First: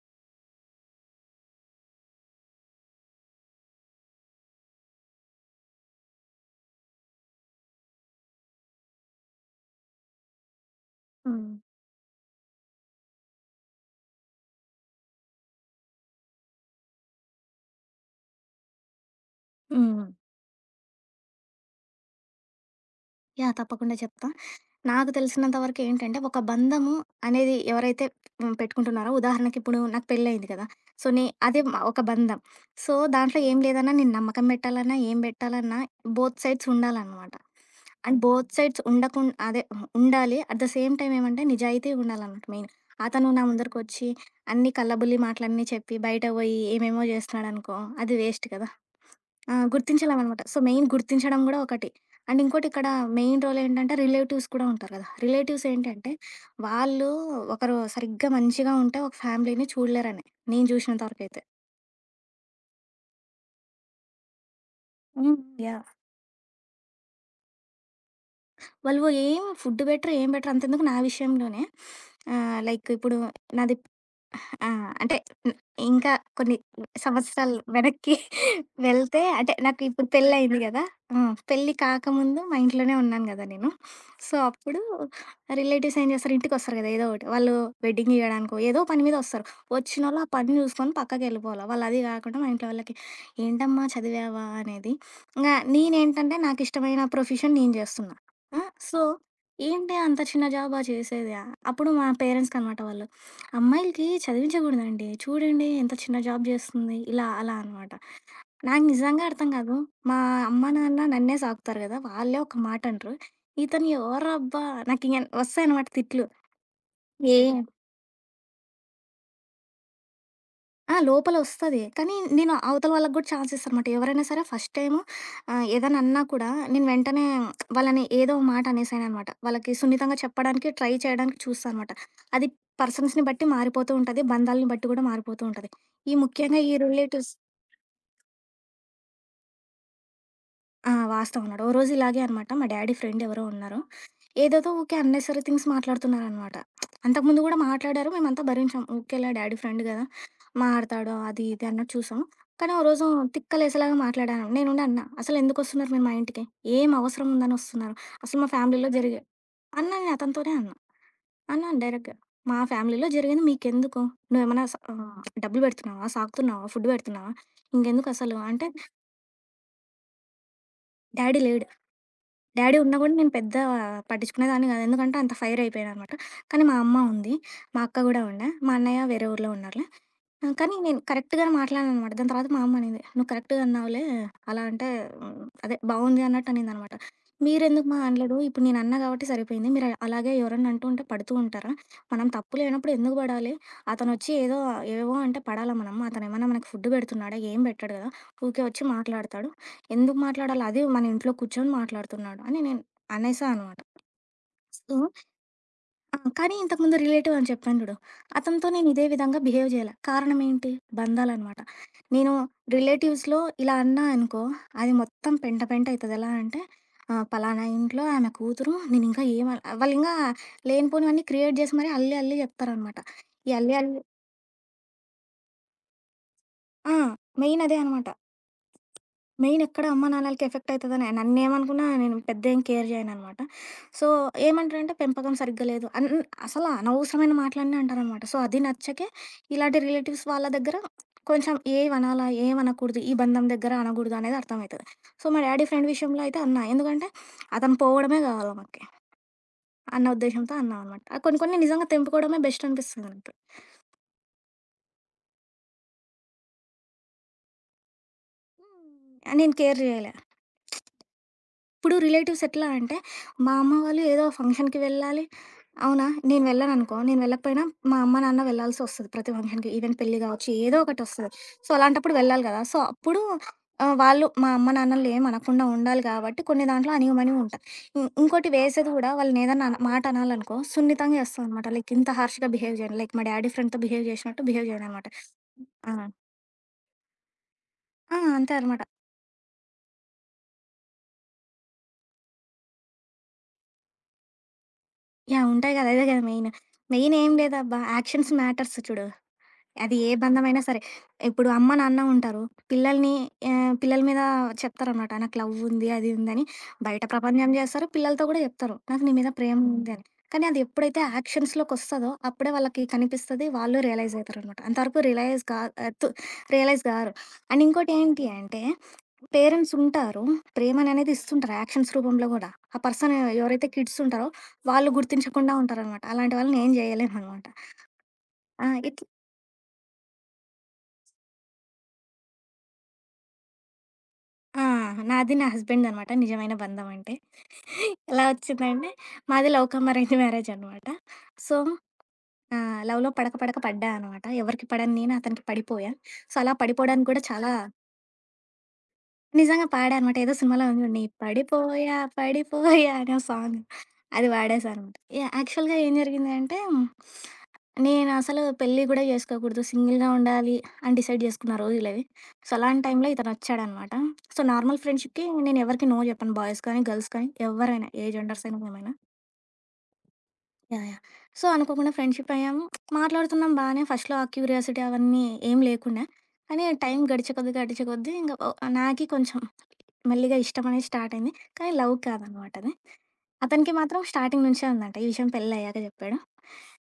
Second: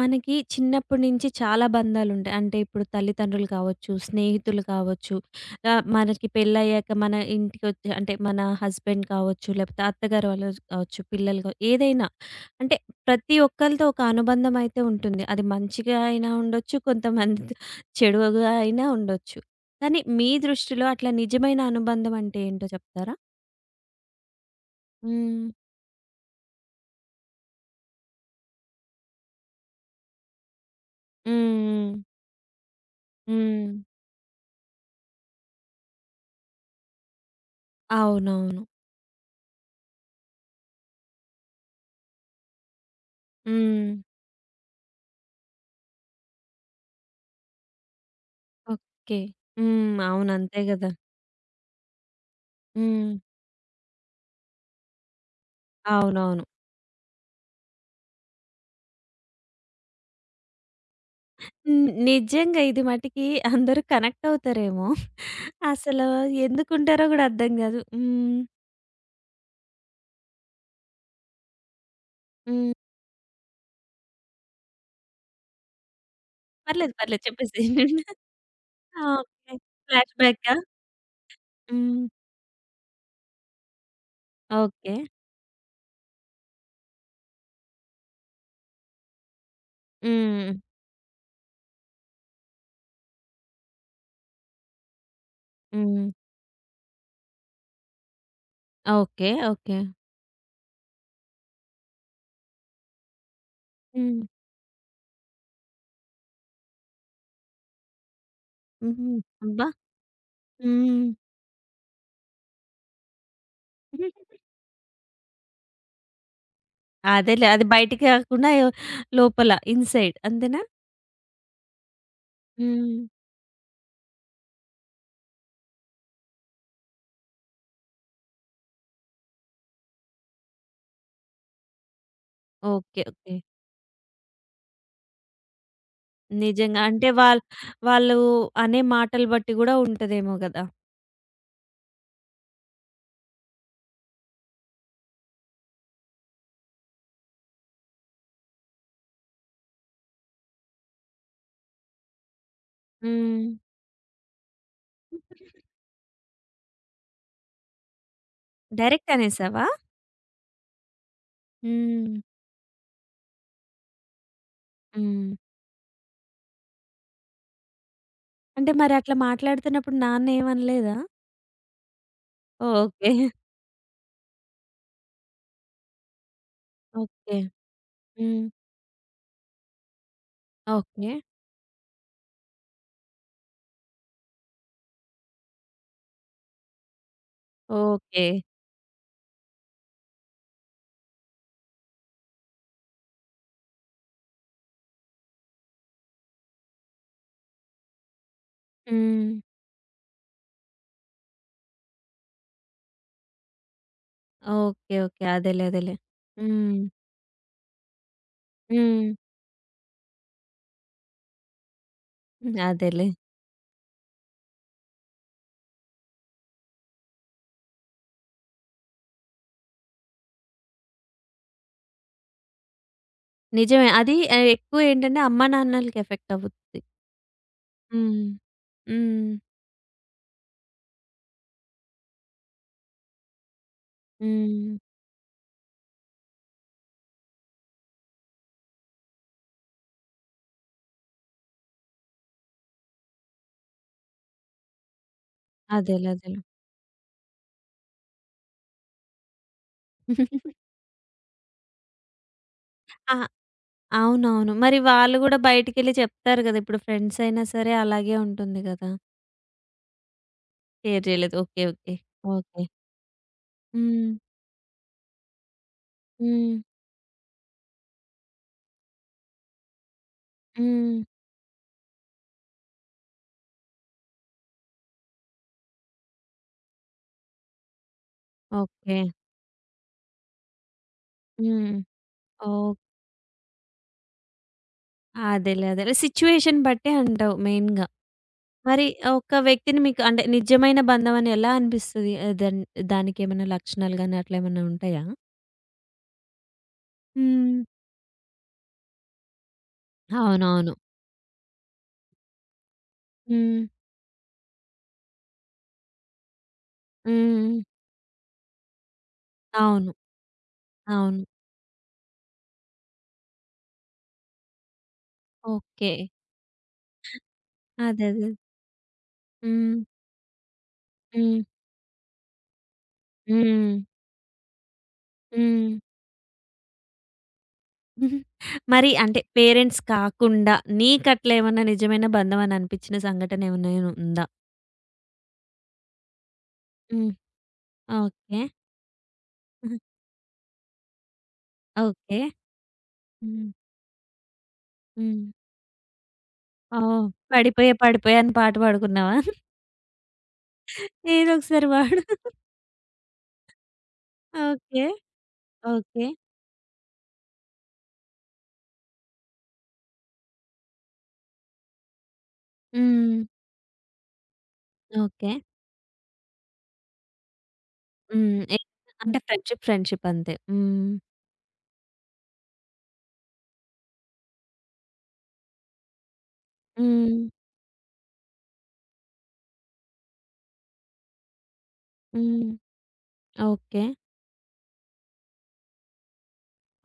మనకి చిన్నప్పటి నుంచి చాలా బంధాలుంటాయి. అంటే ఇప్పుడు తల్లిదండ్రులు కావచ్చు, స్నేహితులు కావచ్చు, మనకి పెళ్ళయ్యాక మన ఇంటికొచ్చి అంటే మన హస్బెండ్ కావచ్చు, లేకపోతే అత్తగారు వాళ్ళు కావచ్చు, పిల్లలు హ్మ్. ఏదైనా అంటే ప్రతి ఒక్కళ్ళతో ఒక అనుబంధం అయితే ఉంటుంది. అది మంచిగా అయినా ఉండొచ్చు, కొంతమందితో చెడుగా అయినా ఉండొచ్చు. కానీ హ్మ్. మీ దృష్టిలో అట్లా నిజమైన అనుబంధం అంటే ఏంటో చెప్తారా? యాహ్! తప్పకుండా చెప్తా. నాకు హ్మ్. తెలిసినంత వరకు ఏంటంటే, ఒక బంధము అనేది ఎవరైతే పెట్టుకుంటున్నారో, ఉదాహరణకి ఇప్పుడు నాకు పెళ్ళయింది కదా! సో, నే హ్మ్. అదే మ హ్మ్. ఒక బంధం. సో, దాంట్లో ఏం హ్మ్. లేదన్నా నేను నమ్మకం పెట్టాలన్నా, ఏం పెట్టాలన్నా బోత్ సైడ్స్ ఉండాలనమాట. అండ్ బోత్ అవునవును. సైడ్స్ ఉండకుం అదే ఉండాలి. అట్ ద సేమ్ టైమ్ ఏమంటే నిజాయితీ ఉండాలనమాట మెయిన్. అతను నా హ్మ్. ముందరకొచ్చి అన్ని కల్లబుల్లి మాటలన్నీ చెప్పి, బయట పోయి ఏమేమో చేస్తున్నాడనుకో అది వేస్ట్ కదా! ఓకే. ఆ! హ్మ్. అవును. గుర్తించలేమనమాట. సో, అంతే మెయిన్ గదా! గుర్తించడం గూడా ఒకటి. అండ్ ఇంకోటి ఇక్కడ హ్మ్. మెయిన్ రోల్ ఏంటంటే రిలేటివ్స్ కూడా ఉంటారు గదా! రిలేటివ్స్ ఏంటంటే అవునవును. వాళ్ళు ఒకరు సరిగ్గా మంచిగా ఉంటే ఒక ఫ్యామిలీని చూడలేరని నేను జూసినంత వరకైతే. హ్మ్. నిజంగా ఇది మటికి అందరూ కనెక్ట్ అవుతారేమో! హ్మ్. యాహ్! అసలు ఎందుకుంటారో గూడా అర్థం గాదు. హ్మ్. వాళ్ళు ఏం ఫుడ్ బెటరు, ఏం బెటరు అంతెందుకు నా విషయంలోనే హ్మ్. లైక్ ఇప్పుడు నాది ఆ! అంటే హ్మ్, ఇంకా కొన్ని పర్లేదు. పర్లేదు. సంవత్సరాలు చెప్పేసేయండి. వెనక్కి ఆ! వెళ్తే అంటే ఓకే. నాకు ఇప్పుడు ఫ్లాష్‌బ్యాకా? పెళ్ళయింది గదా! హ్మ్. పెళ్లి హ్మ్. కాకముందు మా ఇంట్లోనే ఉన్నాను గదా నేను. సో, అప్పుడు ఓకే. రిలేటివ్స్ ఏం చేస్తారు ఇంటికొస్తారు గదా! ఏదో ఒకటి. వాళ్ళు వెడ్డింగ్ ఇయ్యడానికో ఏదో పని మీద వస్తారు. వచ్చినోళ్ళు ఆ హ్మ్. పని చూసుకొని పక్కకెళ్ళిపోవాల. వాళ్ళు అది కాకుండా మా ఇంట్లో వాళ్ళకి, "ఏంటమ్మా చదివావా?" అనేది. ఇంగ హ్మ్. నేనేంటంటే నాకిష్టమైన ప్రొఫెషన్ నేను చేస్తున్నా. ఆ! So, okay. ఓకే. ఏంటే అంత చిన్న జాబా చేసేది? అప్పుడు మా పేరెంట్స్‌కనమాట వాళ్ళు. అమ్మాయిలకి హ్మ్. చదివించకూడదండి. చూడండి ఎంత చిన్న జాబ్ జేస్తుంది. ఇలా అలా అనమాట. నాకు హుహు. నిజంగా అర్థం అబ్బా! కాదు. మా అమ్మ, నాన్న హ్మ్. నన్నే సాకుతారు గదా! వాళ్ళే ఒక మాట అంటరు. ఇతను ఎవరబ్బా! నాకింగ వస్తాయనమాట తిట్లు. ఏ అదేలే. అది బయటికి కాకుండా లోపల ఇన్‌సైడ్ అంతేనా? ఆ! లోపల వస్తది. కానీ నేను అవతల హ్మ్. వాళ్ళకి గూడా ఛాన్స్ ఇస్తానమాట. ఎవరైనా సరే ఫస్ట్ టైము ఏదైనా అన్నా కూడా నేను వెంటనే వాళ్ళని ఏదో ఒక మాట అనేసాననమాట. వాళ్ళకి సున్నితంగా చెప్పడానికి ట్రై చేయడానికి చూస్తా అనమాట. అది ఓకే. పర్సన్స్‌ని ఓకే. బట్టి మారిపోతూ ఉంటది. బంధాలను బట్టి గూడా మారిపోతూ ఉంటది. ఈ ముఖ్యంగా ఈ నిజంగా. అంటే రిలేటివ్స్. వాళ్ళు అనే మాటలు బట్టి గూడా ఉంటదేమో గదా! ఆ! వాస్తవం అన్నాడు. ఓ రోజు ఇలాగే అనమాట మా డ్యాడీ ఫ్రెండ్ ఎవరో ఉన్నారు. ఏదేదో ఊకే అన్నెసరీ థింగ్స్ మాట్లాడుతున్నారనమాట. అంతకుముందు గూడా మాట్లాడారు. మేమంతా భరించాం. ఊరికేలా డ్యాడీ ఫ్రెండ్ గదా! మాట్లాడతాడు అది ఇది అన్నట్టు చూసాం. కానీ ఓ రోజు హ్మ్. తిక్కలేసేలాగా మాట్లాడాను. నేనుండి అన్నా, "అసలెందుకొస్తున్నారు మీరు మా ఇంటికి? ఏం అవసరం ఉందని ఒస్తున్నారు? అసలు మా ఫ్యామిలీలో డైరెక్ట్ జరిగే." అనేసావా? అన్నా నేను అతనితోనే అన్నా. అన్నాను డైరెక్ట్‌గా. హ్మ్. "మా ఫ్యామిలీలో జరిగింది మీకెందుకు? నువ్వేమన్నా హ్మ్. డబ్బులు పెడుతున్నావా? సాకుతున్నావా? ఫుడ్ పెడుతున్నావా? ఇంకెందుకసలు" అంటే. అంటే మరి అట్లా మాట్లాడుతున్నప్పుడు నాన్న ఏమనలేదా? డ్యాడీ లేడు. డ్యాడీ ఉన్నా ఓకే. కూడా నేను పెద్ద పట్టించుకునేదాన్ని కాదు. ఎందుకంటే అంత ఫైర్ అయిపోయాననమాట. కానీ మా అమ్మ ఉంది. ఓకే. మా అక్క గూడా హ్మ్. ఉండే. మా అన్నయ్య వేరే ఊర్లో ఉన్నారులే. ఆ! కానీ నేను ఓకే. కరెక్ట్‌గానే మాట్లాడాననమాట. దాని తర్వాత మా అమ్మ అనింది, "నువ్వు కరెక్ట్‌గా అన్నావులే, అలా అంటే హ్మ్, అదే బావుంది" అన్నట్టు అనిందనమాట. "మీరెందుకు మా ఓకే. అనలేదు? ఇప్పుడు నేను అన్నా కాబట్టి సరిపోయింది. మీరు అలాగే ఎవరన్నా అంటూ ఉంటే పడుతూ ఉంటారా? మనం తప్పు లేనప్పుడు ఎందుకు పడాలి? అతనొచ్చి ఏదో ఏవేవో అంటే పడాలా మనం? అతనేమన్నా మనకి ఫుడ్ పెడుతున్నాడా? ఏం పెట్టాడు కదా! ఊకే వచ్చి హ్మ్. మాట్లాడతాడు. ఎందుకు మాట్లాడాలి? అది మన ఇంట్లో కూర్చొని మాట్లాడుతున్నాడు" అని నేను అనేసా అనమాట. ఓకే. So, okay. అదేలే. అదేలే. ఆ! కానీ హ్మ్. ఇంతకుముందు రిలేటివ్ అని చెప్పాను చూడు. అతనితో నేను ఇదే హ్మ్. విధంగా బిహేవ్ జేయాల. కారణం ఏంటి? బంధాలనమాట. నేను అదేలే. రిలేటివ్స్‌లో ఇలా అన్నా అనుకో, అది మొత్తం పెంట పెంట అయితది. ఎలా అంటే పలానా ఇంట్లో ఆమె కూతురు నేనింకా ఏమ వాళ్ళింకా లేనిపోనివన్నీ క్రియేట్ జేసి మరీ అల్లి అల్లి జెప్తారనమాట. ఈ అల్లి నిజమే. అల్లి. అది ఎక్కువ ఏంటంటే అమ్మా నాన్నలకి ఎఫెక్ట్ అవుద్ది. ఆ! మెయిన్ అదే అనమాట. హ్మ్. హ్మ్. మెయిన్ ఎక్కడ అమ్మా నాన్నలకి ఎఫెక్ట్ అవుతుందని నన్నేమనుకున్నా నేను పెద్ద ఏం కేర్ చేయను అనమాట. సో, హ్మ్. ఏమంటారంటే పెంపకం సరిగ్గా లేదు అసలు అనవసరమైన మాటలన్నీ అంటారనమాట. సో, అది నచ్చకే ఇలాంటి రిలేటివ్స్ వాళ్ళ దగ్గర కొంచెం ఏవనాలా, ఏమనకూడదు, ఈ బంధం దగ్గర అనకూడదు అనేది అర్థమవుతది. సో, మా డ్యాడీ ఫ్రెండ్ అదేలే. విషయంలో అదేలే. అయితే అన్నా. ఎందుకంటే అతను పోవడమే కావాలి మాకి అన్న ఉద్దేశంతో అన్నా అనమాట. కొన్ని కొన్ని నిజంగా తెంపుకోవడమే బెస్ట్ అనిపిస్తుంది నాకు. అవునవును. మరి వాళ్ళు గూడా బయటికెళ్ళి చెప్తారు గదా! ఇప్పుడు ఫ్రెండ్స్ అయినా సరే అలాగే ఉంటుంది గదా! ఆ, నేను కేర్ చేయలే. షేర్ జేయలేదు. ఓకే. ఓకే. ఇప్పుడు రిలేటివ్స్ ఓకే. ఎట్లా అంటే, మా అమ్మ వాళ్ళు హ్మ్. ఏదో ఫంక్షన్‌కి వెళ్ళాలి. అవునా? నేను హ్మ్. వెళ్ళాననుకో, నేను వెళ్ళకపోయినా మా అమ్మ, నాన్న వెళ్ళాల్సొస్తది ప్రతి ఫంక్షన్‌కి. ఈవెన్ పెళ్లి గావచ్చు, ఏదో హ్మ్. ఒకటొస్తది. సో, అలాంటప్పుడు వెళ్ళాలి గదా! సో, అప్పుడు వాళ్ళు మా అమ్మ, నాన్నలని ఏమనకుండా ఉండాలి కాబట్టి కొన్ని దాంట్లో అణిగిమణిగి ఉంటా. ఇంకోటి వేసేది ఓకే. గూడా వాళ్ళనేదన్నా అన మాట అనాలనుకో, సున్నితంగా ఏస్తా అనమాట. హ్మ్. లైక్ ఇంత హార్ష్‌గా ఓహ్! బిహేవ్ జేయను. లైక్ మా డ్యాడీ ఫ్రెండ్‌తో బిహేవ్ జేసినట్టు బిహేవ్ జేయననమాట. అదేలే. అదేలే. ఆ! సిట్యుయేషన్ బట్టే అంటావు మెయిన్‌గా. ఆ! అంతే అనమాట. మరి ఒక వ్యక్తిని మీకు అంటే నిజమైన బంధం అని ఎలా అనిపిస్తది? ఆహ్, దన్ దానికేమైనా లక్షణాలు గాని అట్లేమన్నా ఉంటాయా? యాహ్! ఉంటాయి గదా! అదే గదా మెయిన్. మెయిన్ ఏం హ్మ్. లేదబ్బా! యాక్షన్స్ మ్యాటర్స్ చూడు. అది ఏ బంధమైనా అవునవును. సరే. ఇప్పుడు అమ్మ, నాన్న ఉంటారు. పిల్లల్ని హ్మ్. పిల్లల మీద చెప్తారనమాట. నాకు లవ్ ఉంది, అది ఉందని బయట ప్రపంచం హ్మ్. చేస్తారు. పిల్లలతో కూడా చెప్తారు. నాకు నీ మీద ప్రేమ అవును. ఉంది అని. కానీ అది ఎప్పుడైతే అవును. యాక్షన్స్‌లోకొస్తదో అప్పుడే వాళ్ళకి కనిపిస్తది. వాళ్ళు రియలైజ్ అయితారనమాట. అంతవరకు రియలైజ్ కా ఓకే. ఆహ్, తు రియలైజ్ కారు. అండ్ ఇంకోటేంటి అదదే. అంటే పేరెంట్స్ హ్మ్. ఉంటారు. ప్రేమననేది హ్మ్. ఇస్తుంటారు యాక్షన్స్ రూపంలో కూడా. ఆ పర్సన్ ఎవరైతే హ్మ్. కిడ్స్ ఉంటారో వాళ్ళు గుర్తించకుండా హ్మ్. ఉంటారనమాట. అలాంటి వాళ్ళని ఏం చేయలేమనమాట. ఆ! మరి ఇట్లా అంటే పేరెంట్స్ కాకుండా నీకట్లా ఏమన్నా నిజమైన బంధం అని అనిపించిన సంఘటన ఏమైనా ఉందా? ఆ! నాది నా హస్బెండ్‌దనమాట నిజమైన బంధం హ్మ్. అంటే. ఎలా ఓకే. వచ్చిందంటే, మాది లవ్ కమ్ అరేంజ్ మ్యారేజ్ అనమాట. So, okay. లవ్‌లో పడక హ్మ్. పడక పడ్డా అనమాట. ఎవరికి పడను నేను, హ్మ్. అతనికి పడిపోయా. సో, అలా ఓహ్! పడిపోవడానికి కూడా చాలా. 'పడిపోయే పడిపోయే' అని పాట పాడుకున్నావా? నిజంగా పాడా అనమాట. ఏదో సినిమాలో ఉంది చూడండి. ఏదో ఒకసారి 'పడిపోయా పాడు. పడిపోయా' అనే సాంగ్. అది పాడేశా ఓకే. అనమాట. యాహ్! యాక్చువల్‌గా ఏం ఓకే. జరిగింది అంటే, నేనసలు పెళ్లి గూడా జేసుకోకూడదు. సింగిల్‌గా ఉండాలి అని డిసైడ్ జేసుకున్న రోజులవి. సో, అలాంటి టైంలో హ్మ్. ఇతనొచ్చాడనమాట. సో, నార్మల్ ఫ్రెండ్షిప్‌కి ఓకే. నేనెవరికీ నో జెప్పను. బాయ్స్ కానీ, గర్ల్స్ కానీ ఎవరైనా ఏ హ్మ్. జెండర్స్ అయినా మేమైనా. అంటే ఫ్రెండ్షిప్, ఫ్రెండ్షిప్ అంతే. యాహ్! హ్మ్. యాహ్! సో, అనుకోకుండా ఫ్రెండ్షిప్ అయ్యాము. మాట్లాడుతున్నాం బానే. ఫస్ట్‌లో ఆ క్యూరియాసిటీ అవన్నీ ఏం లేకుండే. కానీ టైం హ్మ్. గడిచే కొద్దీ, గడిచే కొద్దీ ఇంక ఓ నాకి కొంచెం మెల్లిగా ఇష్టమనేది స్టార్ట్ అయింది. కానీ లవ్ హ్మ్. కాదనమాట అది. అతనికి ఓకే. మాత్రం స్టార్టింగ్ నుంచే ఉందంట. ఈ విషయం పెళ్లయ్యాక చెప్పాడు.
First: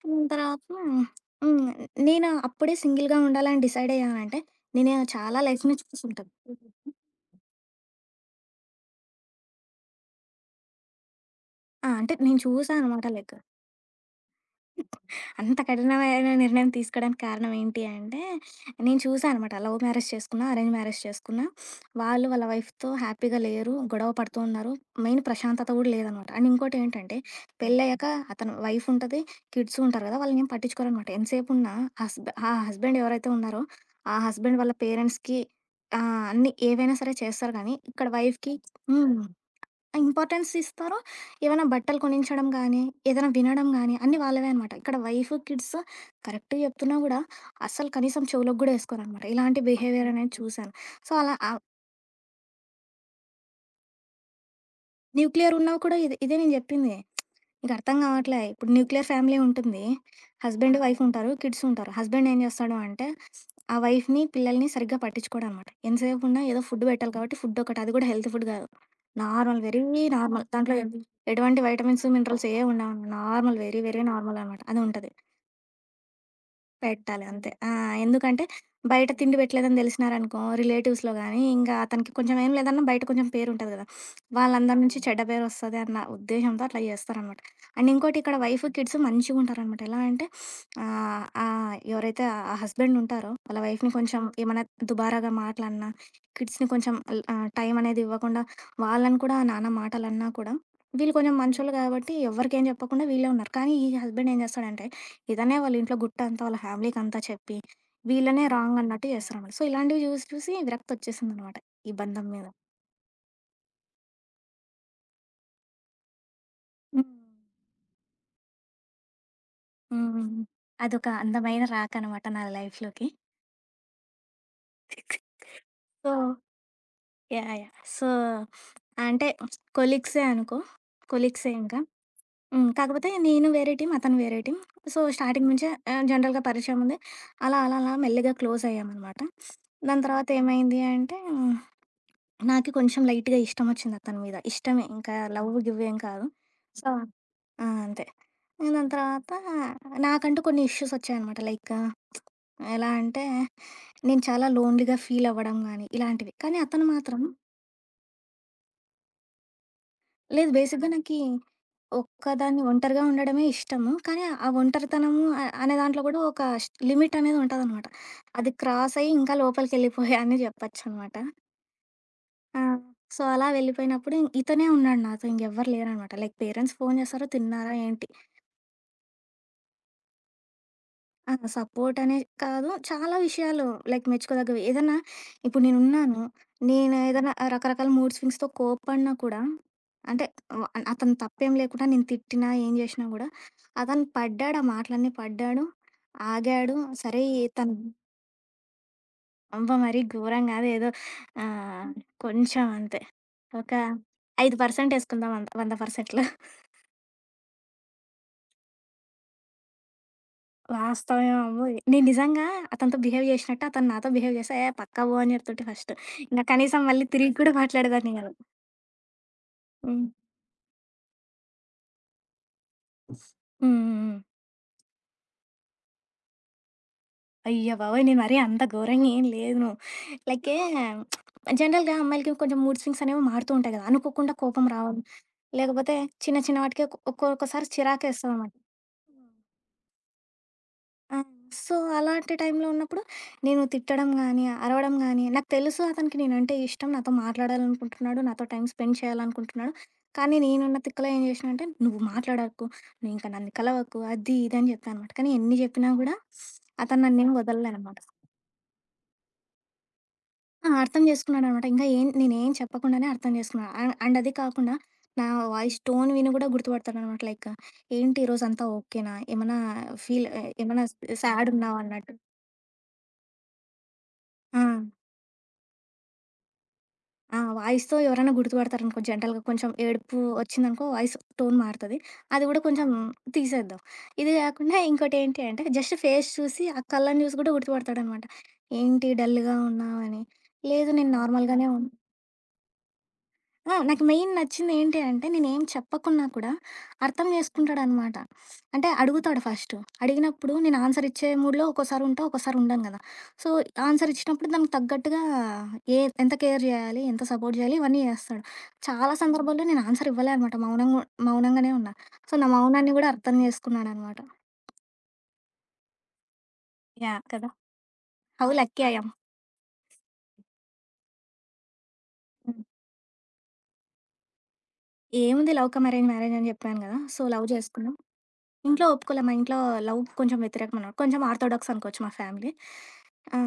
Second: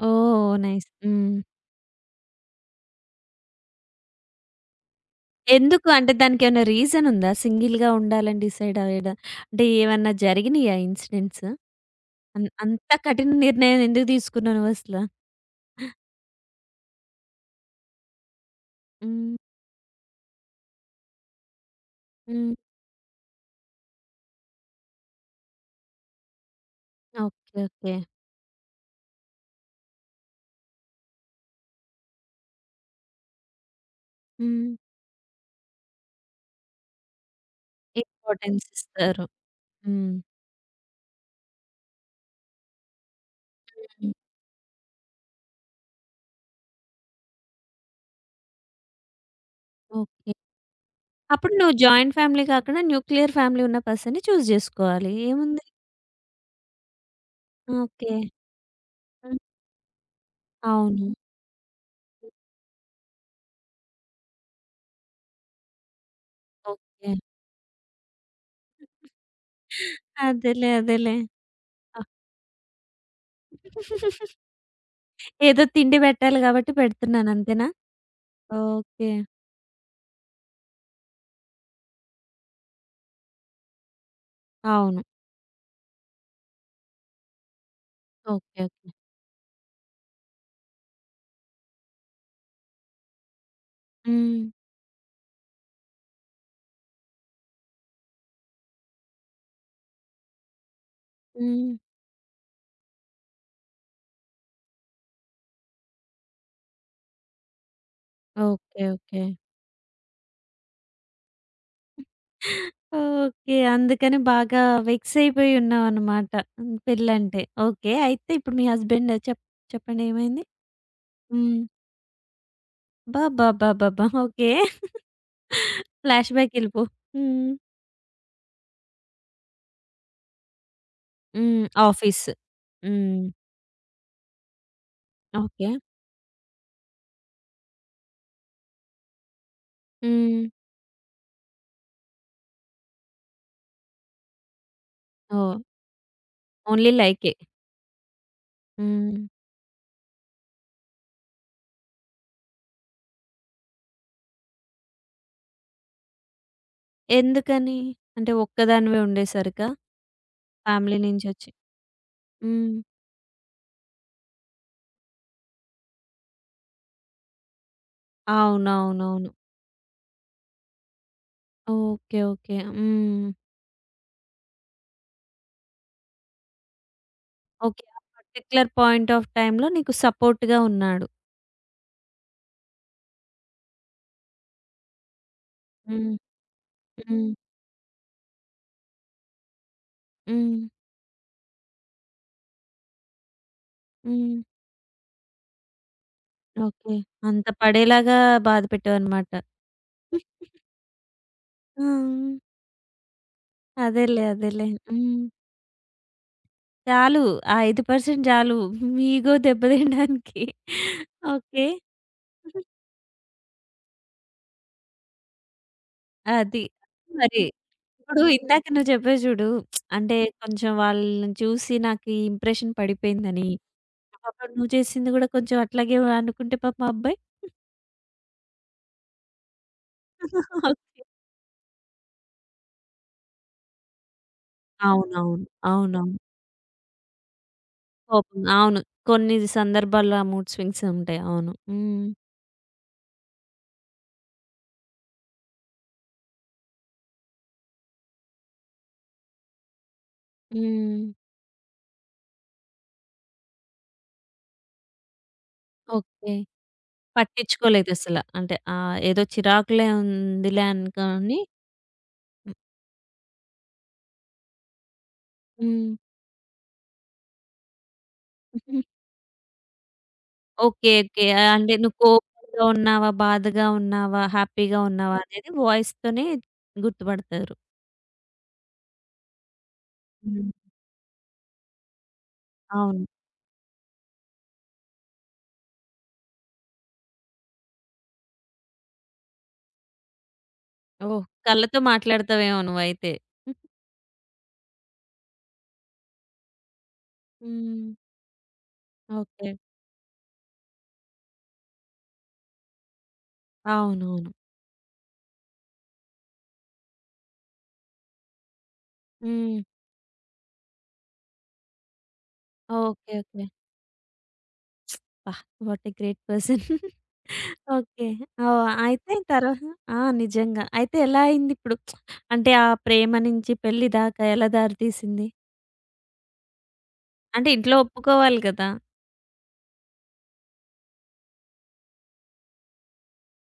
హ్మ్. ఓహ్! తర్వాత నైస్. హ్మ్. హ్మ్. నేను అప్పుడే సింగిల్‌గా ఉండాలని డిసైడ్ అయ్యానంటే, నేను చాలా లైఫ్‌ని ఎందుకు? అంటే చూసుంటాను. దానికేమైనా రీజన్ ఉందా? సింగిల్‌గా ఉండాలని డిసైడ్ అవ్వడం అంటే ఏమన్నా జరిగినాయా ఇన్సిడెంట్స్? ఆ! అంటే నేను చూసా అంత అనమాట కఠిన లైక్. నిర్ణయం ఎందుకు తీసుకున్నావు నువ్వసల? అంత కఠినమైన నిర్ణయం తీసుకోవడానికి కారణం ఏంటి అంటే, నేను చూసాను హ్మ్. అనమాట. లవ్ మ్యారేజ్ చేసుకున్నా, అరేంజ్ మ్యారేజ్ చేసుకున్నా, వాళ్ళు వాళ్ళ హ్మ్. వైఫ్‌తో హ్యాపీగా లేరు. గొడవ పడుతూ ఉన్నారు. మెయిన్ ప్రశాంతత కూడా లేదనమాట. అండ్ ఇంకోటేంటంటే, ఓకే. ఓకే. పెళ్ళయ్యాక అతను వైఫ్ ఉంటది, కిడ్స్ ఉంటారు కదా! వాళ్ళనేం పట్టించుకోరనమాట. ఎంతసేపున్నా హస్బ్ ఆ హస్బెండ్ ఎవరైతే ఉన్నారో, ఆ హస్బెండ్ హ్మ్. వాళ్ళ పేరెంట్స్‌కి అన్నీ ఏవైనా సరే చేస్తారు కానీ, ఇక్కడ వైఫ్‌కి ఇంపార్టెన్స్ హ్మ్, ఇస్తారు. హ్మ్. ఇంపార్టెన్స్ ఇస్తారో, ఏవైనా బట్టలు కొనించడం గానీ, ఏదైనా వినడం గానీ హ్మ్. అన్నీ వాళ్ళవే అనమాట. ఇక్కడ వైఫ్, కిడ్స్ కరెక్ట్‌గా చెప్తున్నా గూడా అస్సలు కనీసం చెవులోకి గూడా ఏసుకోరనమాట. ఇలాంటి బిహేవియర్ ఓకే. అనేది చూశాను. సో, అలా ఆ, అప్పుడు నువ్వు జాయింట్ ఫ్యామిలీ కాకుండా న్యూక్లియర్ ఫ్యామిలీ ఉన్న పర్సన్‌ని చూజ్ చేసుకోవాలి. న్యూక్లియర్ ఏముంది? ఉన్నా కూడా ఇదే ఇదే నేను జెప్పింది. నీకర్థం ఓకే. కావట్లే. ఇప్పుడు న్యూక్లియర్ హ్మ్. ఫ్యామిలీ ఉంటుంది. హస్బెండ్, వైఫ్ అవును. ఉంటారు. కిడ్స్ ఉంటారు. హస్బెండ్ ఏం చేస్తాడు అంటే, ఆ వైఫ్‌ని, పిల్లల్ని సరిగ్గా పట్టించుకోడనమాట. ఎంతసేపు ఉన్నా ఏదో ఫుడ్ ఓకే. పెట్టాలి కాబట్టి ఫుడ్ ఒకటి. అది కూడా హెల్తీ ఫుడ్ కాదు. Normal, very normal. అదేలే. దాంట్లో అదేలే. ఎటువంటి వైటమిన్స్, మినరల్స్ ఏవి ఉండవనమాట. నార్మల్, వెరీ వెరీ నార్మల్ అనమాట. అది ఉంటది. ఏదో తిండి పెట్టాలి కాబట్టి పెట్టాలి పెడుతున్నాను అంతే. అంతేనా? ఆ! ఎందుకంటే ఓకే. బయట తిండి పెట్టలేదని తెలిసినారనుకో రిలేటివ్స్‌లో గానీ, ఇంకా అతనికి కొంచెం ఏం లేదన్నా బయట కొంచెం పేరుంటది గదా! వాళ్ళందరి నుంచి అవును. అవును. చెడ్డ పేరు వస్తది అన్న ఉద్దేశ్యంతో అట్లా జేస్తారనమాట. అండ్ ఇంకోటి ఇక్కడ ఓకే. Wife, okay. కిడ్స్ మంచిగుంటారనమాట. ఎలా అంటే ఆహ్, ఆహ్, ఎవరైతే ఆ హస్బెండ్ ఉంటారో వాళ్ళ వైఫ్‌ని కొంచెం హ్మ్, హ్మ్. ఏమన్నా దుబారాగా మాటలన్నా, కిడ్స్‌ని కొంచెం టైం అనేది ఇవ్వకుండా వాళ్ళని కూడా నానా మాటలన్నా కూడా, వీళ్ళు కొంచెం హ్మ్. మంచోళ్ళు గాబట్టి ఎవరికేం జెప్పకుండా వీళ్ళే ఉన్నారు. కానీ ఈ హస్బెండ్ ఏం జేస్తాడంటే ఇదనే వాళ్ళ ఇంట్లో గుట్టంతా, వాళ్ళ ఫ్యామిలీకంతా చెప్పి, వీళ్ళనే రాంగ్ ఓకే. అన్నట్టు ఓకే. చేస్తారనమాట. సో, ఇలాంటివి చూసి, చూసి విరక్తొచ్చేసిందనమాట ఈ బంధం మీద. ఓకే. అందుకని బాగా వెక్స్ అయిపోయి ఉన్నావన్నమాట. హ్మ్. హ్మ్. పెళ్ళంటే. ఓకే. అయితే ఇప్పుడు మీ హస్బెండ్ చెప్పండి హ్మ్. ఏమైంది? అదొక హ్మ్. అందమైన రాకనమాట నా లైఫ్‌లోకి. అబ్బబ్బబ్బబ్బబ్బా! ఓకే. సో, ఫ్లాష్‌బ్యాక్ ఎళ్ళిపో. హ్మ్. యాహ్! యాహ్! సో, అంటే కొలీగ్సే అనుకో. కొలీగ్సే హ్మ్. ఇంకా. ఆఫీస్. హ్మ్. కాకపోతే హ్మ్. నేను వేరే టీమ్, అతను వేరే టీమ్. సో, స్టార్టింగ్ నుంచే ఓకే. జనరల్‌గా పరిచయం ఉంది. అలా, అలా, అలా మెల్లిగా క్లోజయ్యామనమాట. దాని హ్మ్. తర్వాతేమైంది అంటే నాకి కొంచెం లైట్‌గా ఇష్టమొచ్చింది అతని మీద. ఇష్టమే ఇంకా లవ్ ఓహ్! గివ్ ఏం కాదు. సో, ఓన్లీ లైకే. ఆ! అంతే. దాని హ్మ్. తర్వాత నాకంటూ కొన్ని ఇష్యూస్ వచ్చాయనమాట. లైక్ ఎలా అంటే నేను చాలా లోన్‌లీగా ఫీల్ అవ్వడం గానీ, ఇలాంటివి. కానీ అతను మాత్రం ఎందుకని? అంటే ఒక్కదానివే ఉండేసరికా? లేదు బేసిక్‌గా ఫ్యామిలీ నాకి నుంచొచ్చి. ఒక్కదాన్ని హ్మ్. ఒంటరిగా ఉండడమే ఇష్టము. కానీ ఆ ఒంటరితనము అనే దాంట్లో కూడా ఒక లిమిట్ అనేది ఉంటదనమాట. అది క్రాస్ అయ్యి అవునవునవును. ఇంకా లోపలికెళ్ళిపోయా అని చెప్పొచ్చనమాట. ఓకే. ఓకే. ఆ! సో, హ్మ్. అలా వెళ్ళిపోయినప్పుడు ఇతనే ఉన్నాడు నాతో. ఇంకెవ్వరు లేరనమాట. లైక్ పేరెంట్స్ ఫోను చేస్తారు, తిన్నారా ఓకే. ఆ ఏంటి? పర్టిక్యులర్ పాయింట్ ఆఫ్ టైమ్‌లో నీకు సపోర్ట్‌గా ఉన్నాడు. ఆ! సపోర్టనే కాదు, చాలా విషయాలు లైక్ మెచ్చుకోదగ్గవి. ఏదన్నా ఇప్పుడు హ్మ్. నేనున్నాను, నేను హ్మ్. ఏదన్నా రకరకాల మూడ్ స్వింగ్స్‌తో కోప్పడినా కూడా అంటే హ్మ్. వ అతను తప్పేం లేకుండా నేను తిట్టినా, ఏం చేషినా గూడా, అతను హ్మ్. పడ్డాడు ఆ మాటలన్నీ పడ్డాడు, ఆగాడు. ఓకే. సరే ఈ అంత తను. పడేలాగా బాధ పెట్టావన్నమాట. అబ్బా! మరీ ఘోరంగా కాదు ఏదో ఆ! ఆహ్, కొంచెం అంతే. ఒక అదేలే. అదేలే. 5% హ్మ్. ఏసుకుందాం అంతే 100%లో. చాలు. ఆ 5% చాలు. మీ ఇగో దెబ్బతినడానికి. వాస్తవమే అమ్మ. ఓకే. నేను నిజంగా అతనితో బిహేవ్ చేసినట్టు అతను నాతో బిహేవ్ చేస్తే "ఏ పక్కా పో" అని చెప్తుంటే ఫస్ట్. ఇంక అది. కనీసం మళ్ళీ తిరిగి మరి. కూడా మాట్లాడేదాన్ని ఇప్పుడు కాదు. ఇందాక నువ్వు చెప్పావు చూడు. హ్మ్. అంటే కొంచెం వాళ్ళని చూసి నాకు ఈ ఇంప్రెషన్ పడిపోయిందని. హ్మ్. హ్మ్. పాపం నువ్వు చేసింది గూడా కొంచెం అట్లాగే అనుకుంటే పాపం ఆ అబ్బాయి అయ్య బాబోయ్! నేను మరీ అంత ఘోరంగా ఏం లేను. లైకే జనరల్‌గా అమ్మాయిలకి కొంచెం మూడ్ స్వింగ్స్ అనేవి మారుతూ ఉంటాయి కదా! అనుకోకుండా కోపం రావడం, అవునవును. లేకపోతే అవునవును. చిన్న చిన్న వాటికే ఒక్కొక్కసారి కోపం. చిరాకేస్తదనమాట. అవును. కొన్ని సందర్భాల్లో ఆ మూడ్ స్వింగ్స్ ఆ! ఉంటాయి. అవును. సో, హ్మ్. అలాంటి టైంలో ఉన్నప్పుడు నేను తిట్టడం గానీ, అరవడం గానీ నాకు తెలుసు అతనికి నేనంటే ఇష్టం. నాతో మాట్లాడాలనుకుంటున్నాడు. నాతో టైమ్ స్పెండ్ చేయాలనుకుంటున్నాడు. కానీ నేనున్న హ్మ్. తిక్కలో ఏం జేసినా అంటే, "నువ్వు మాట్లాడకు. నువ్వు ఇంక నన్ను కలవకు" అది, ఇది అని చెప్పా అనమాట. కానీ ఎన్ని జెప్పినా గూడా ఓకే. అతను నన్నేం వదలలే అనమాట. పట్టించుకోలేదసల. అంటే ఏదో చిరాకులే ఉందిలే ఆ! అర్థం అనుకోని జేసుకున్నాడనమాట. ఇంకా ఏం నేనేం చెప్పకుండానే అర్థం జేసుకున్నాడు. అండ్ అండ్ అది కాకుండా నా వాయిస్ హ్మ్. టోన్ విని గూడా గుర్తుపడతాడనమాట. లైక్ ఏంటి ఈరోజంతా ఓకేనా? ఏమన్నా ఫీల్ ఏమన్నా ఓకే. ఓకే. సాడ్ అంటే ఉన్నావా నువ్వు అన్నట్టు. కోపంగా ఉన్నావా? బాధగా ఉన్నావా? ఆ! హ్యాపీగా ఉన్నావా? అనేది వాయిస్‌తోనే ఆ! గుర్తుపడతారు. వాయిస్‌తో ఎవరైనా గుర్తుపడతారనుకో జనరల్‌గా కొంచెం ఏడుపు హ్మ్. వచ్చిందనుకో వాయిస్ టోన్ మారుతది. అది గూడా కొంచెం అవును. తీసేద్దాం. ఇది గాకుండా ఇంకోటేంటి అంటే జస్ట్ ఫేస్ చూసి ఆ కళ్ళని చూసి గూడా గుర్తుపడతాడనమాట. ఏంటి డల్‌గా ఉన్నావని. లేదు నేను ఓహ్! నార్మల్‌గానే కళ్ళతో ఉన్ మాట్లాడతావేమో నువ్వైతే. ఆ! నాకు మెయిన్ నచ్చింది ఏంటి అంటే, నేనేం చెప్పకున్నా కూడా అర్థం హ్మ్. చేసుకుంటాడనమాట. అంటే అడుగుతాడు ఓకే. ఫస్టు. అడిగినప్పుడు నేను ఆన్సర్ ఇచ్చే మూడ్‌లో ఒక్కోసారి ఉంటా, ఒక్కోసారి ఉండను కదా! సో, ఆన్సర్ అవునవును. ఇచ్చినప్పుడు దానికి తగ్గట్టుగా ఎంత కేర్ చేయాలి, ఎంత సపోర్ట్ చేయాలి ఇవన్నీ చేస్తాడు. చాలా హ్మ్. సందర్భాల్లో నేను ఆన్సర్ ఇవ్వలే అనమాట. మౌనంగానే ఉన్నా. సో, నా మౌనాన్ని కూడా ఓకే. అర్థం ఓకే. చేసుకున్నాడనమాట. అబ్బా! What a great person. Yeah! కదా! Okay. How oh! Lucky I am. అయితే తర్వా ఆ! నిజంగా. అయితే ఎలా అయిందిప్పుడు? అంటే హ్మ్. ఆ ప్రేమ నుంచి పెళ్లి దాకా ఎలా దారి తీసింది? ఏముంది లవ్ కమ్ అరేంజ్ మ్యారేజ్ అని చెప్పాను కదా! సో, లవ్ అంటే ఇంట్లో చేసుకున్నాం. ఒప్పుకోవాలి కదా! ఇంట్లో ఒప్పుకోలే. మా ఇంట్లో లవ్ కొంచెం వ్యతిరేకమనమాట. కొంచెం ఆర్థోడాక్స్ అనుకోవచ్చు మా ఫ్యామిలీ. ఆ!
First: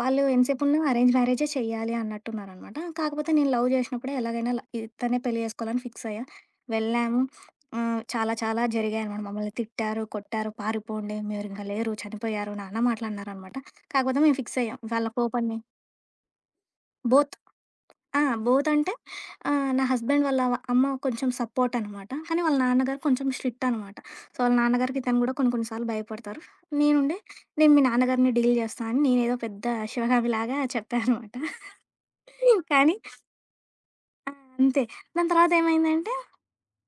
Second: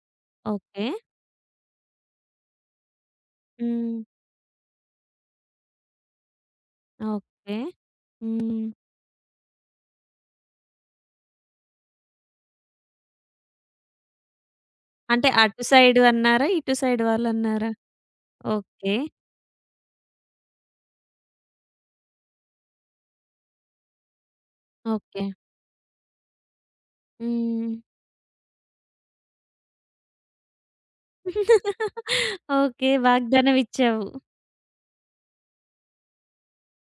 వాళ్ళు ఎంతసేపున్నా ఓకే. అరేంజ్ మ్యారేజే చెయ్యాలి అన్నట్టున్నారనమాట. కాకపోతే నేను లవ్ హ్మ్. చేసినప్పుడే ఎలాగైనా ఇతన్నే పెళ్లి చేసుకోవాలని ఫిక్స్ అయ్యా. వెళ్ళాము. ఓకే. ఆహ్, చాలా చాలా హ్మ్. జరిగాయనమాట. మమ్మల్ని తిట్టారు, కొట్టారు, "పారిపోండి, మీరింక లేరు, చనిపోయారు" నానా మాటలన్నారనమాట. కాకపోతే మేము ఫిక్స్ అయ్యాం. వాళ్ళ అంటే కోపాన్ని అటు సైడు అన్నారా? ఇటు సైడ్ బో వాళ్ళన్నారా? ఆ! బోత్ అంటే ఓకే. నా హస్బెండ్ వాళ్ళ అమ్మ కొంచెం సపోర్ట్ అనమాట. కానీ వాళ్ళ నాన్నగారు కొంచెం స్ట్రిక్ట్ అనమాట. సో, వాళ్ళ నాన్నగారికి ఇతను ఓకే. కూడా కొన్ని కొన్ని సార్లు భయపడతారు. నేనుండి హ్మ్. నేను మీ నాన్నగారిని డీల్ చేస్తా అని నేనేదో పెద్ద శివగామిలాగా చెప్పా అనమాట. ఓకే. కానీ వాగ్దానం ఇచ్చావు. అంతే. దాని తర్వాతేమైందంటే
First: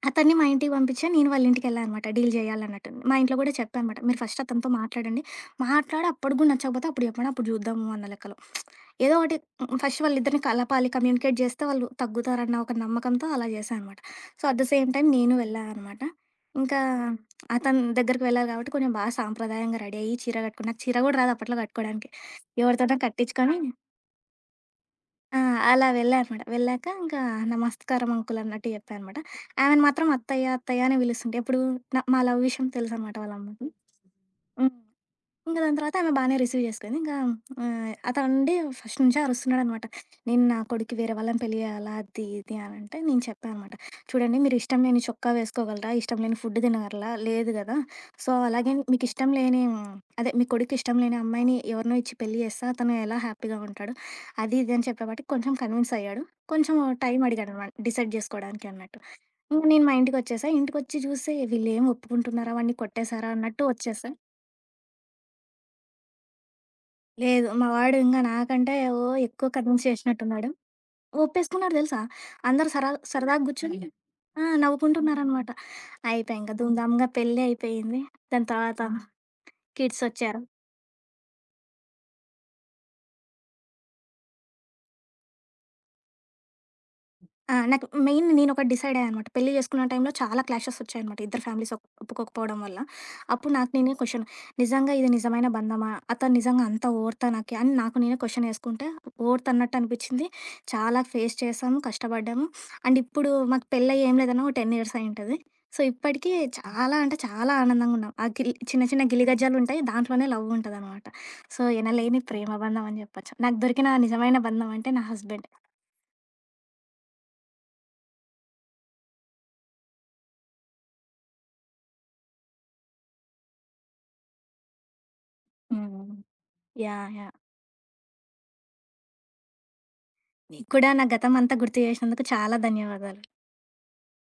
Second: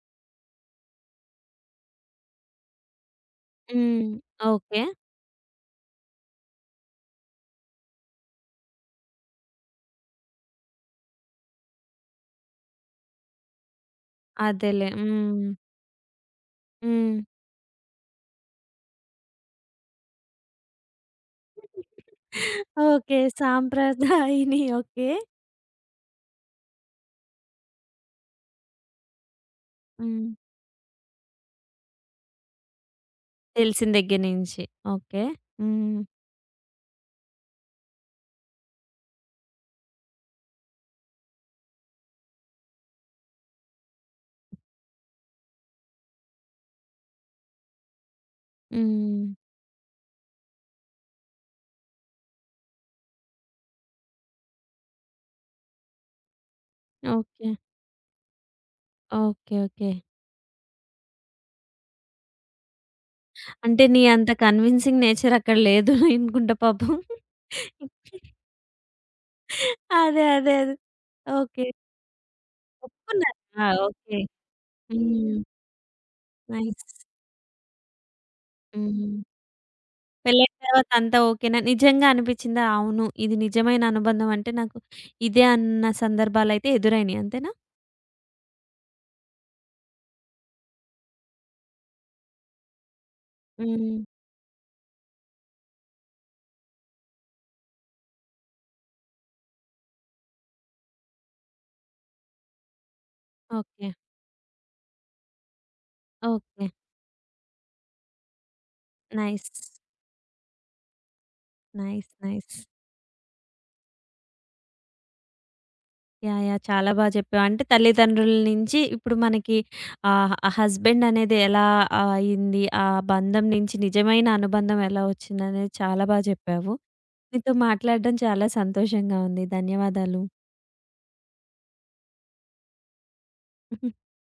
అతన్ని మా ఇంటికి పంపించా. నేను వాళ్ళ ఇంటికెళ్ళా అనమాట. డీల్ చేయాలన్నట్టు. మా ఇంట్లో కూడా చెప్పా అనమాట. హ్మ్. మీరు ఫస్ట్ అతనితో ఓకే. మాట్లాడండి. మాట్లాడి అప్పటికి కూడా నచ్చకపోతే అప్పుడు చెప్పండి. అప్పుడు చూద్దాము అన్న లెక్కలో. ఏదో ఒకటి ఫస్ట్ వాళ్ళిద్దరిని కలపాలి. కమ్యూనికేట్ చేస్తే వాళ్ళు తగ్గుతారన్న ఒక నమ్మకంతో అలా చేశా అనమాట. సో, అట్ ద అదేలే. సేమ్ టైమ్ నేను హ్మ్. వెళ్ళా అనమాట. ఇంకా హ్మ్. అతని దగ్గరికి వెళ్ళాలి కాబట్టి కొంచెం బాగా సాంప్రదాయంగా రెడీ అయ్యి చీర కట్టుకున్నా. నాకు చీర కూడా రాదు అప్పట్లో కట్టుకోవడానికి. ఎవరితోనో ఓకే. కట్టించుకొని, సాంప్రదాయిని ఓకే. ఆ! అలా వెళ్ళా అనమాట. వెళ్ళాక ఇంకా నమస్కారం అంకుల్ అన్నట్టు చెప్పా అనమాట. ఆమెను మాత్రం హ్మ్. అత్తయ్య, అత్తయ్య అని పిలుస్తుండే. ఎప్పుడు మా లవ్ విషయం తెలుసనమాట వాళ్ళ అమ్మకి. తెలిసిన దగ్గర నుంచి. హ్మ్. ఓకే. ఇంక దాని తర్వాత హ్మ్. ఆమె బానే రిసీవ్ చేసుకుంది. ఇంకా ఆహ్, అతనుండి ఫస్ట్ నుంచే అరుస్తున్నాడనమాట. నేను నా కొడుక్కి వేరే వాళ్ళని పెళ్లి చేయాలా అది ఇది అనంటే నేను చెప్పా అనమాట. చూడండి మీరు ఇష్టం లేని చొక్కా వేసుకోగలరా? ఇష్టం లేని ఫుడ్ తినగలరా? లేదు గదా! సో, అలాగే మీకు హ్మ్. ఇష్టం లేని, అదే మీ కొడుక్కి ఇష్టం లేని అమ్మాయిని ఎవరినో ఇచ్చి పెళ్లి చేస్తే అతను ఎలా హ్యాపీగా ఉంటాడు? అది ఇది అని చెప్పేపాటికి కొంచెం కన్విన్స్ అయ్యాడు. కొంచెం టైం ఓకే. అడిగాడనమాట డిసైడ్ జేసుకోవడానికి అన్నట్టు. ఓకే. ఇంక నేను ఓకే. మా ఇంటికొచ్చేసా. ఇంటికొచ్చి చూస్తే వీళ్ళేం ఒప్పుకుంటున్నారా? వాడిని కొట్టేసారా అన్నట్టు అంటే నీ వచ్చేసా. అంత కన్విన్సింగ్ నేచర్ అక్కడ లేదు అనుకుంటా పాపం. లేదు. మా వాడు ఇంగా నాకంటే ఓ ఎక్కువ కన్విన్స్ అదే. చేసినట్టున్నాడు. అదే. అదే. ఓకే. ఒప్పేసుకున్నాడు తెలుసా! అందరూ సర సరదాగా ఒప్పుకున్నారా? కూర్చొని హ్మ్. ఓకే. ఆ! హ్మ్. నవ్వుకుంటున్నారనమాట. అయిపాయి ఇంక ధూమ్ నైస్. ధామ్‌గా పెళ్లి అయిపోయింది. దాని తర్వాత హ్మ్. కిడ్సొచ్చారు. పెళ్ళైన తర్వాత అంతా ఓకేనా? నిజంగా అనిపిచ్చిందా? అవును. ఇది నిజమైన అనుబంధం అంటే నాకు ఇదే అన్న సందర్భాలైతే ఎదురైనయి అంతేనా? ఆ! నాకు మెయిన్ నేనొకటి డిసైడ్ అయ్యా అనమాట. పెళ్లి చేసుకున్న టైంలో చాలా క్లాషెస్ వచ్చాయనమాట. ఇద్దరు ఫ్యామిలీస్ ఒప్పుకోకపోవడం వల్ల. అప్పుడు నాకు నేనే హ్మ్. క్వెషన్, నిజంగా ఇది నిజమైన బంధమా? అతను నిజంగా అంత ఓర్తానాకి? అని నాకు నేనే క్వెషన్ ఏసుకుంటే వర్త్ అన్నట్టు అనిపిచ్చింది. చాలా ఫేస్ చేశాము, కష్టపడ్డాము. అండ్ ఇప్పుడు మాకు ఓకే. పెళ్లయ్యి ఏం లేదన్నా ఒక 10 ఇయర్స్ అయ్యుంటది. సో, ఇప్పటికి ఓకే. చాలా అంటే చాలా ఆనందంగా ఉన్నాం. ఆ గిల్ చిన్న చిన్న నైస్. గిలిగజ్జాలుంటాయి. దాంట్లోనే లవ్ ఉంటదనమాట. So, nice. ఎనలేని ప్రేమ నైస్. బంధం అని చెప్పొచ్చు. నాకు దొరికిన నిజమైన బంధం అంటే నా హస్బెండ్. యాహ్! యాహ్! చాలా బా చెప్పావు. అంటే తల్లిదండ్రుల నుంచి ఇప్పుడు మనకి హస్బెండ్ అనేది ఎలా ఆ, అయింది? ఆ బంధం నుంచి నిజమైన అనుబంధం ఎలా వచ్చిందనేది చాలా హ్మ్. బా చెప్పావు. యాహ్! యాహ్! నీతో మాట్లాడడం చాలా సంతోషంగా ఉంది. ధన్యవాదాలు. నీకు కూడా నా గతం అంతా గుర్తు చేసినందుకు చాలా ధన్యవాదాలు.